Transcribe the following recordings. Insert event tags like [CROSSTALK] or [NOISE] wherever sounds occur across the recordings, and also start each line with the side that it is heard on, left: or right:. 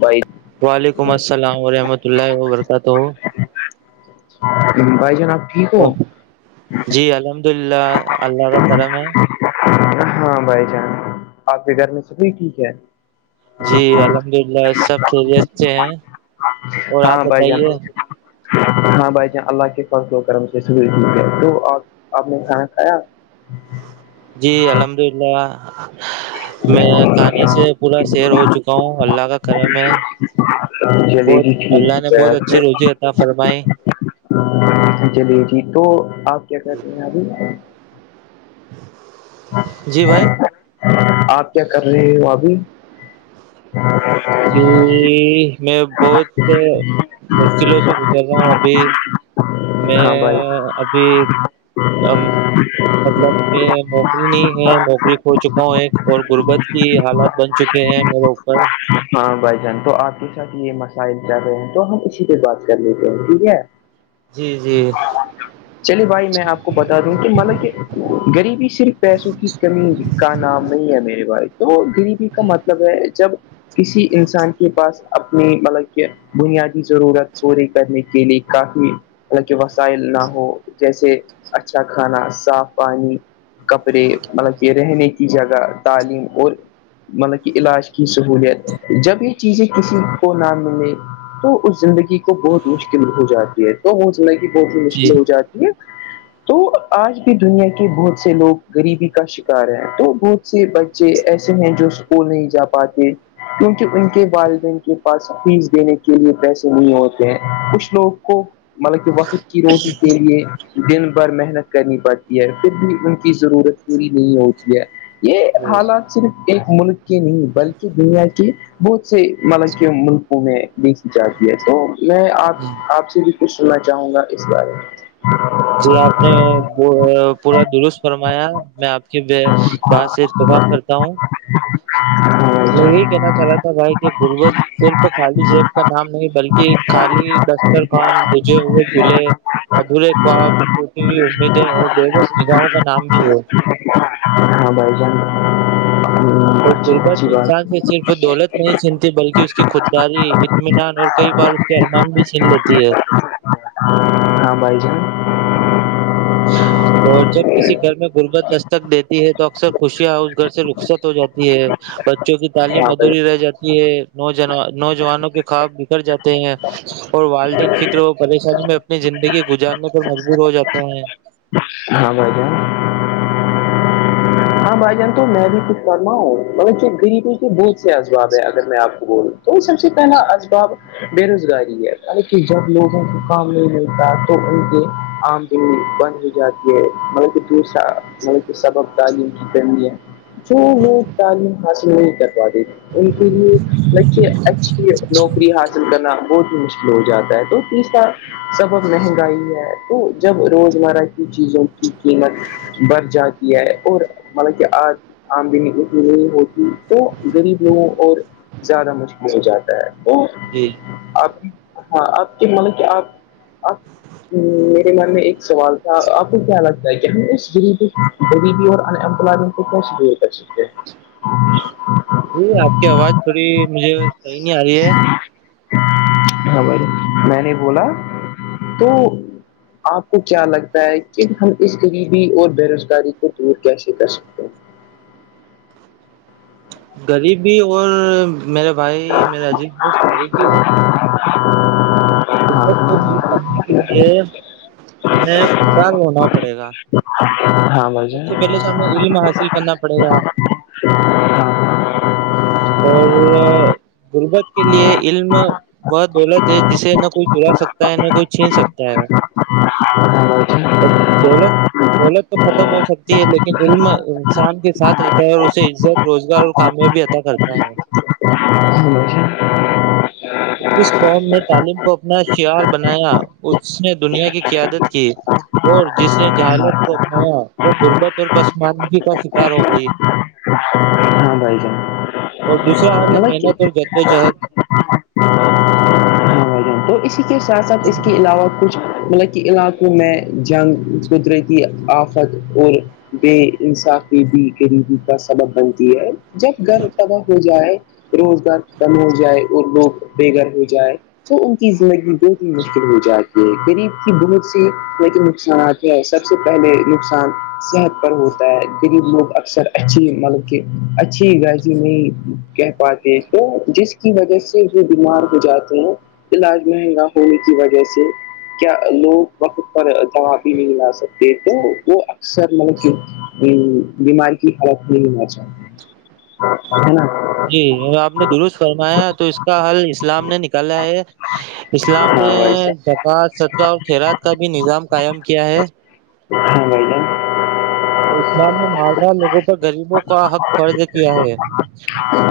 left: بھائی
right: وعلیکم السلام ورحمۃ اللہ وبرکاتہ
left: پائ جے نا
right: او جی الحمد اللہ اللہ کا کرم ہے
left: ہاں بھائی جان آپ کے گھر میں سبھی ٹھیک ہے
right: جی الحمد للہ سب خیریت سے ہیں اور آپ
left: ہاں بھائی جان
right: بتائیے
left: ہاں بھائی جان اللہ کے کرم سے آپ نے کھانا کھایا
right: جی الحمد للہ میں کھانے سے پورا شیر ہو چکا ہوں اللہ کا کرم میں
left: چلیے
right: بہت
left: جی
right: اللہ نے
left: ٹھیک
right: بہت اچھی
left: ہے
right: روزی رتاا فرمائی
left: چلیے جٹھیک تو آپ کیا کہتے ہیں ابھی
right: جی بھائی
left: آپ کیا کر رہی ہو ابھی
right: جی میں بہت مشکلوں سے گزر رہا ہوں ابھی
left: ہاں
right: میں
left: بھائی
right: ابھی مطلب میں نوکری نہیں ہے نوکری کھو چکا ہوں ایک اور غربت کی حالات بن چکے ہیں میرے اوپر
left: ہاں بھائی جان تو آپ کے ساتھ یہ مسائل ج رہے ہیں تو ہم اسی پہ بات کر لیتے ہیں ٹھیک ہے
right: جی جی
left: چلیے بھائی میں آپ کو بتا دوں کہ مطلب کہ غریبی سے صرف پیسوں کی کمی کا نام نہیں ہے میرے باس تو دلی پی کا مطلب ہے جب کسی انسان کے پاس اپنی مطلب کہ بنیادی ضرورت پوری کرنے کے لیے کافی حالانکہ وسائل نہ ہو جیسے اچھا کھانا صاف پانی کپڑے مطلب کہ رہنے کی جگہ تعلیم اور مطلب کہ علاج کی سہولیت جب یہ چیزیں کسی کو نہ ملے تو اس زندگی کو بہت مشکل ہو جاتی ہے تو وہ زندگی بہت ہی
right: جی
left: مشکل ہو جاتی ہے تو آج بھی دنیا کے بہت سے لوگ غریبی کا شکار ہیں تو بہت سے بچے ایسے ہیں جو وہ نہیں جا پاتے کیونکہ ان کے والدین کے پاس فیس دینے کے لیے پیسے نہیں ہوتے ہیں کچھ لوگ کو مطلب کہ وقت کی روٹی کے لیے دن بھر محنت کرنی پڑتی ہے پھر بھی ان کی ضرورت پوری نہیں ہوتی ہے یہ
right: جی
left: حالات صرف ایک ملک کے نہیں بلکہ دنیا کے کہ بہت سے ملب ملکوں میں دھی جاتی ہے تو میں
right: جی
left: آپ آپ سے بھی پوچھ سنا چاہوں گا اس بارے
right: جی آپ نے پورا درست فرمایا میں آپ کی بات سے
left: ہاں
right: اتفاق
left: ہاں
right: کرتا میں یہی کہنا چاہ رہا تھا بھائی کے بربج صرف خالی شیخ کا نام نہیں بلکہ خالی دستر خان بجھے ہوئے چلہے ادھورے خواب ہو امیدیں اور بے بس نگاہوں کا نام بھی ہے
left: ہاں ہاں بائی جان
right: اور
left: اچھا
right: غربت
left: اچھی بات
right: انسان سے صرف دولت نہیں سنتی بلکہ اس کی خودداری اطمینان اور کئی بار اس کے ارمان بھی چن لیتی ہے
left: ہاں بھائی
right: اچھ اور جب کسی گھر میں غربت دستک دیتی ہے تو اکثر خوشیاں اس گھر سے رخصت ہو جاتی ہے بچوں کی تعلیم
left: ہاں بھائی
right: ادھوری رہ جاتی ہے نوج نوجوانوں کے خواب بکھڑ جاتے ہیں اور والدین فکر و پریشانی میں اپنی زندگی گزارنے پر مجبور ہو جاتے ہیں
left: ہاں بھائی جان ہاں بائی جان تو
right: ہاں
left: فما ہ مگر جو غریبی کے بہت سے اسباب ہے اگر میں آپ کو بولوں تو سب سے پہلا ازباب بے روزگاری ہے ال کہ جب لوگوں کو کام نہیں ملتا تو ان کے عام بند ہو جاتی ہے مطلب کہ دوسرا مطلب کہ سبب تعلیم ٹھ کرنی ہے سمت ہسی ہوتا ان کے لیے اچھی نوکری حاصل کرنا بہت مشکل جاتا ہے تو تیسرا سبب مہنگائی ہے تو جب روزمرہ کی چیزوں کی قیمت بر جاتی ہے اور مطلب کہ آج آم دنی ہوتی تو غریب لوگوں اور زیادہ مشکل ہو جاتا ہے
right: جی
left: آپ ہاں آپ کی مل کہ آپ میرے من میں ایک سوال تھا آپ کو کیا لگتا ہے کہ ہم اس دری غریبی اور انمپلائمنٹ کو کیسے دے کر سکتے ہیں
right: جی آپ کی آواز تھوڑی مجھے صحیح نہیں آ رہی ہے
left: ہاں بھائی میں نے بولا تو آپ کو کیا لگتا ہے کہ ہم اس غریبی اور بے روزگاری کو دور کیسے کر سکتے ہیں
right: غریب بھی اور میرے بھائی میرے اجیت بست غریب بھی ہے ربت کو دور کرنے کے لیے ہمیں خد ہونا پڑے گا
left: ہاں بھائی
right: سب
left: جان
right: سے پہلے تو ہمیں علم حاصل کرنا پڑے گا
left: ہاں
right: اور غربت کے لیے علم بہت دولت جسے نہ کوئی چڑا سکتا ہے نہ کوئی چھین سکتا ہے
left: ہاں بھائی جان
right: دولت دولت تو ختم ہو سکتی ہے لیکن علم انسان کے ساتھ رہتا ہے اور اسے عزت روزگار اور کامیابی کرتا ہے
left: اچھا
right: جس قوم نے تعلیم کو اپنا شعار بنایا اس نے دنیا کی قیادت کی اور جس نے جہالت کو
left: جان
right: اپنایا وہ غربت اور پسمانگی کا شکار ہو گئی
left: ہاں ہاں بھائی جان
right: اور دوسرا حال ہے
left: مطلب
right: محنت
left: کہ
right: اور جدو جہد
left: اور اسی کے ساتھ ساتھ اس کے علاوہ کچھ مطلب کہ علاقوں میں جنگ قدرتی آفت اور بے انصافی بھی غریبی کا سبب بنتی ہے جب گھر تباہ ہو جائے روزگار ختم ہو جائے اور لوگ بے گھر ہو جائے تو کی زندگی ہی مشکل ہو جاتی ہے غریب کی بہت سی نقصانات سب سے پہلے نقصان صحت پر ہوتا ہے غریب لوگ اکثر اچھی مطل اچھی رازی نہیں کہہ پاتے ہیں تو جس کی وجہ سے بیمار ہو جاتے ہیں علاج مہنگا ہونے کی وجہ سے کیا لوگ وقت پر دو اب بھی نہیں لا سکتے تو وہ اکثر مطلب کی بیمار کی حرق نہیں ہونا چاہیے نا
right: جی آپ نے درست فرمایا تو اس کا حل اسلام نے نکالا ہے اسلام
left: ہاں
right: نے
left: بھائی جان
right: زکات صدقہ اور کھییرات کا بھی نظام قائم کیا ہے
left: ہاں بھٹا
right: تو اسلام نے مال دار لوگوں پر غریبوں کا حق فرض کیا ہے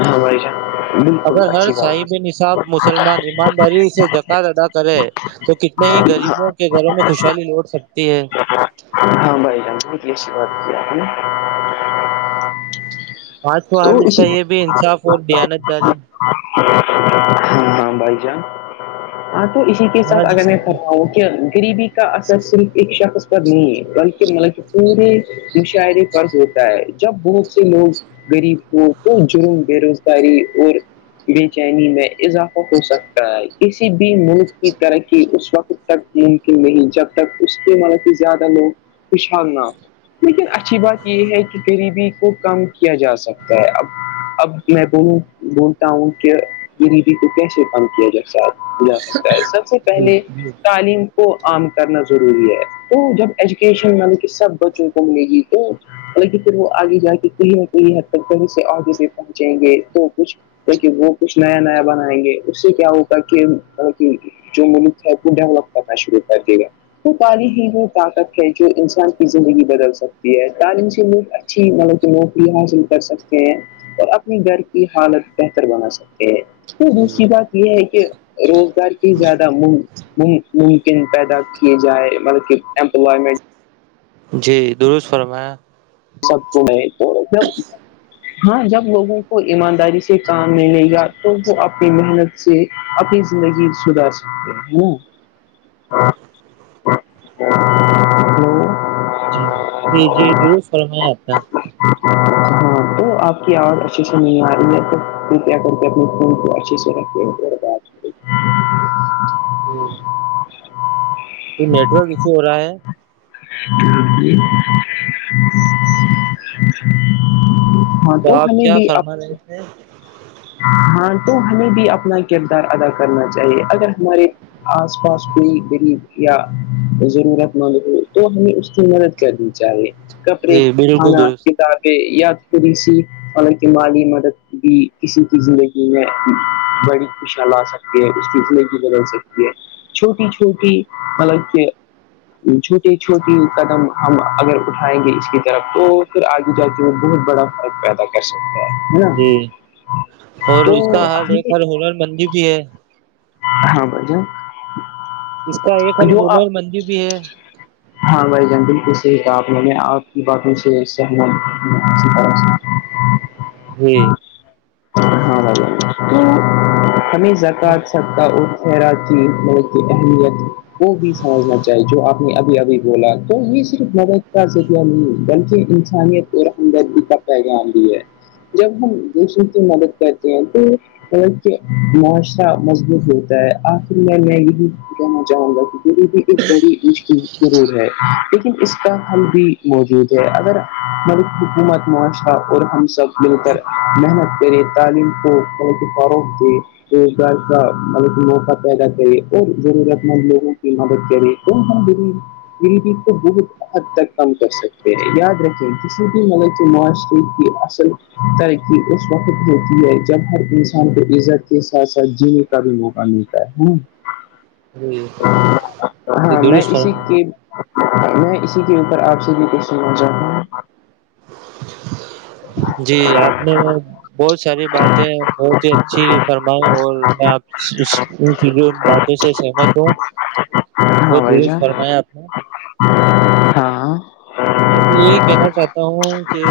left: ہاں بھائی جان بالکل
right: اگر ہر
left: اچھی بات
right: صاحب نصاب مسلمان ایمانداری سے جکات ادا کرے تو کتنے ہی غریبوں کے گھروں میں خوشحالی لوٹ سکتی ہے
left: ہاں بھائی جان بت کی بات کی آپ نے
right: آج
left: تو
right: حال اس کا
left: اسی
right: یہ بھی انصاف اور بیانت داریی
left: ہاں بھائی جان ہاں تو اسی کے ساتھ اگر میں پتا ہوں کہ غریبی کا اثر صرف ایک شخص نہیں ہے بلکہ مطلب کہ پورے مشاعرے فرد ہوتا ہے جب بہت سے لوگ غریب کو تو جرم بے روزگاری اور بے چینی میں اضافہ ہو سکتا ہے کسی بھی ملک کی ترقی اس وقت تک ممکن نہیں جب تک اس کے ملقی زیادہ لوگ پشال نہ ہو لیکن اچھی بات یہ ہے کہ غریبی کو کم کیا جا سکتا ہے اب اب میں بولوں بولتا ہوں کہ غریبی کو کیسے بند کیا جائے ساتھ جا سکتا ہے سب سے پہلے تعلیم کو عام کرنا ضروری ہے تو جب ایجوکیشن ملب کہ سب بچوں کو ملے گی تو لی پھر وہ آگے جا کے کلیئر کےئی حد تک کہیں سے آگے بھی پہنچیں گے تو کچھ کہ وہ کچھ نیا نیا بنائیں گے اس سے کیا ہو کے جنگل ڈولپ کرنا شروع کر جہ وہ تاری ہی وہ طاقت ہے جو انسان کی زندگی بدل سکتی ہے تعلیم سے اچھی م کہ نوکری حاصل کر سکتے ہیں اور اپنے گھر کی حالت بہتر بنا سکتے ہیں تو دوسری بات یہ ہے کہ کہ روزگار کی زیادہ مل ممکن پیدا کیے جائے مطلب کہ امپلائمنٹ
right: جی درست فرمایا
left: سب کو میں تو ہاں جب لوگوں کو ایمانداری سے کام ملے گا تو وہ اپنی محنت سے اپنی زندگی سدار سکتے ہیں نا
right: [UNINTELLIGIBLE]
left: ہلو
right: جی جی جی رور فرمایا آپنا
left: ہاں تو آپ کی آواز اچھی سے نہیں آ رہی ہے توب کرپیا کر کے اپنے فون کو اچھے سے رکھیں
right: ہوں رہا ہے
left: [INAUDIBLE] ہاں تو ہمیں بھی
right: ہاں
left: ہاں تو ہمیں بھی اپنا کردار ادا کرنا چاہیے اگر ہمارے آس پاس کوئی غریب یا ضرورت مند ہو تو ہمیں اس کی مدد کرنی چاہیے کپڑے
right: جی بالکل
left: کھانا
right: درست
left: کتاار یا کوسی پانکہ مالی مدد بھی کسی کی زندگی میں بڑی خوشا لا سکتی ہے اس کی زندگی بدل سکتی ہے چھوٹی چھوٹی مطلب کہ چھوٹی چھوٹی قدم ہم اگر اٹھائیں گے اس کی طرف تو پھر آگے جا کے وہ بہت بڑا فرق پیدا کر سکتا ہے ہے نا
right: جی اور
left: تو
right: اس کا ہر
left: ہمیں
right: ایک ہر ہنر مندر بھی ہے
left: ہاں بجے
right: اس کا ایک ہل ہونر مندر بھی ہے
left: ہاں بھائی جان بالکل سےح کہاب میں نے آپ کی باتوں سے سہمت طح
right: [UNINTELLIGIBLE]
left: ہاں بابا کمی جات سک اور خیراتی مل کی اہمیت کو بھی سمجھنا چاہیے جو آپ نے ابھی ابھی بولا تو یہ صرف نبد کا ذریعہ نہیں ہے بلکہ انسانیت اور اندر قت آ ہے جب ہم دوسروں کی مدد کرتے ہیں تو معاشرہ ہوتا ہے آخر میں میں یہی کہنا چاہوں گا کہ مری بھی ایک بڑی مکل ضرور ہے لیکن اس کا حل بھی موجود ہے اگر مر حکومت معا تھا اور ہم سب مل کر محنت کرے تعلیم کو ب فروغ دے جی بائے کا مطلب موقع پیدا کرے اور ضرورت مند لوگوں کی مدد کرے ان غریبی کو بہت حد تک کم کر سکتے ہیں یاد رکھیں کسی بھی مل کے معاشرے کی ترقی اس وقت ہوتی ہے جب ہر انسان کو عزت کے ساتھ ساتھ جی کا بھی وہ کا ملتا ہے ہ
right: جی
left: ہاں میں
right: درست
left: اسی
right: فرما
left: کے میں اسی کے اوپر آپ سے بھی پشیننا چاہتا ہوں ا [UNINTELLIGIBLE]
right: جی آپ نے بہت ساری باتیں ہوتی جی فرمائ اور میں آپ باتوں سے سہمت ہوں
left: ہاں
right: وہہت
left: بھائی
right: درست
left: جان
right: فرمایا آپ نے
left: ہاں
right: میں بھی یہی کہنا چاہتا ہوں کہ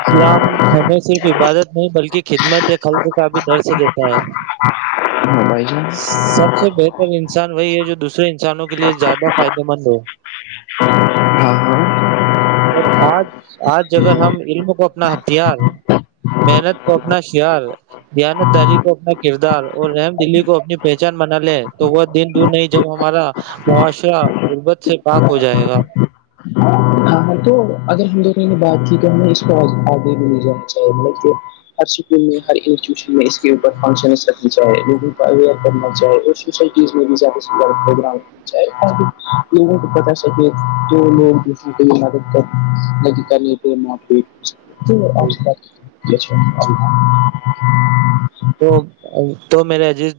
right: اسلام ہمیں صرف عبادت نہیں بلکہ خدمت یا خلق کا بھی درسہ دیتا ہے
left: [INAUDIBLE] ہاں بھائی جان
right: سب سے بہتر انسان وہی ہے جو دوسرے انسانوں کے لیے زیادہ فائدے مند ہو
left: ہاں
right: اور آج آج اگر ہم علم کو اپنا ہتھیار محنت کو اپنا شیار ہے دیانت داری کو اپنا کردار اور رحم دلی کو اپنی پہچان بنا لے تو وہ دن دور نہیں جب ہمارا معاشرہ غربت سے پاک ہو
left: ہاں
right: جائے گا
left: ہاں تو اگر ہم دونوں نے بات کی تو ہمیں اس کو آگے بھی نہیںے جانا چاہیے بلکہ تو ہر اسکول میں ہر انٹیٹیوشن میں اس کے اوپر فنکشن رکھی جائے لوگوں کو اوئر کرنا چائے [UNINTELLIGIBLE] [UNINTELLIGIBLE] [UNINTELLIGIBLE] [UNINTELLIGIBLE]
right: تو تو میرے عزیز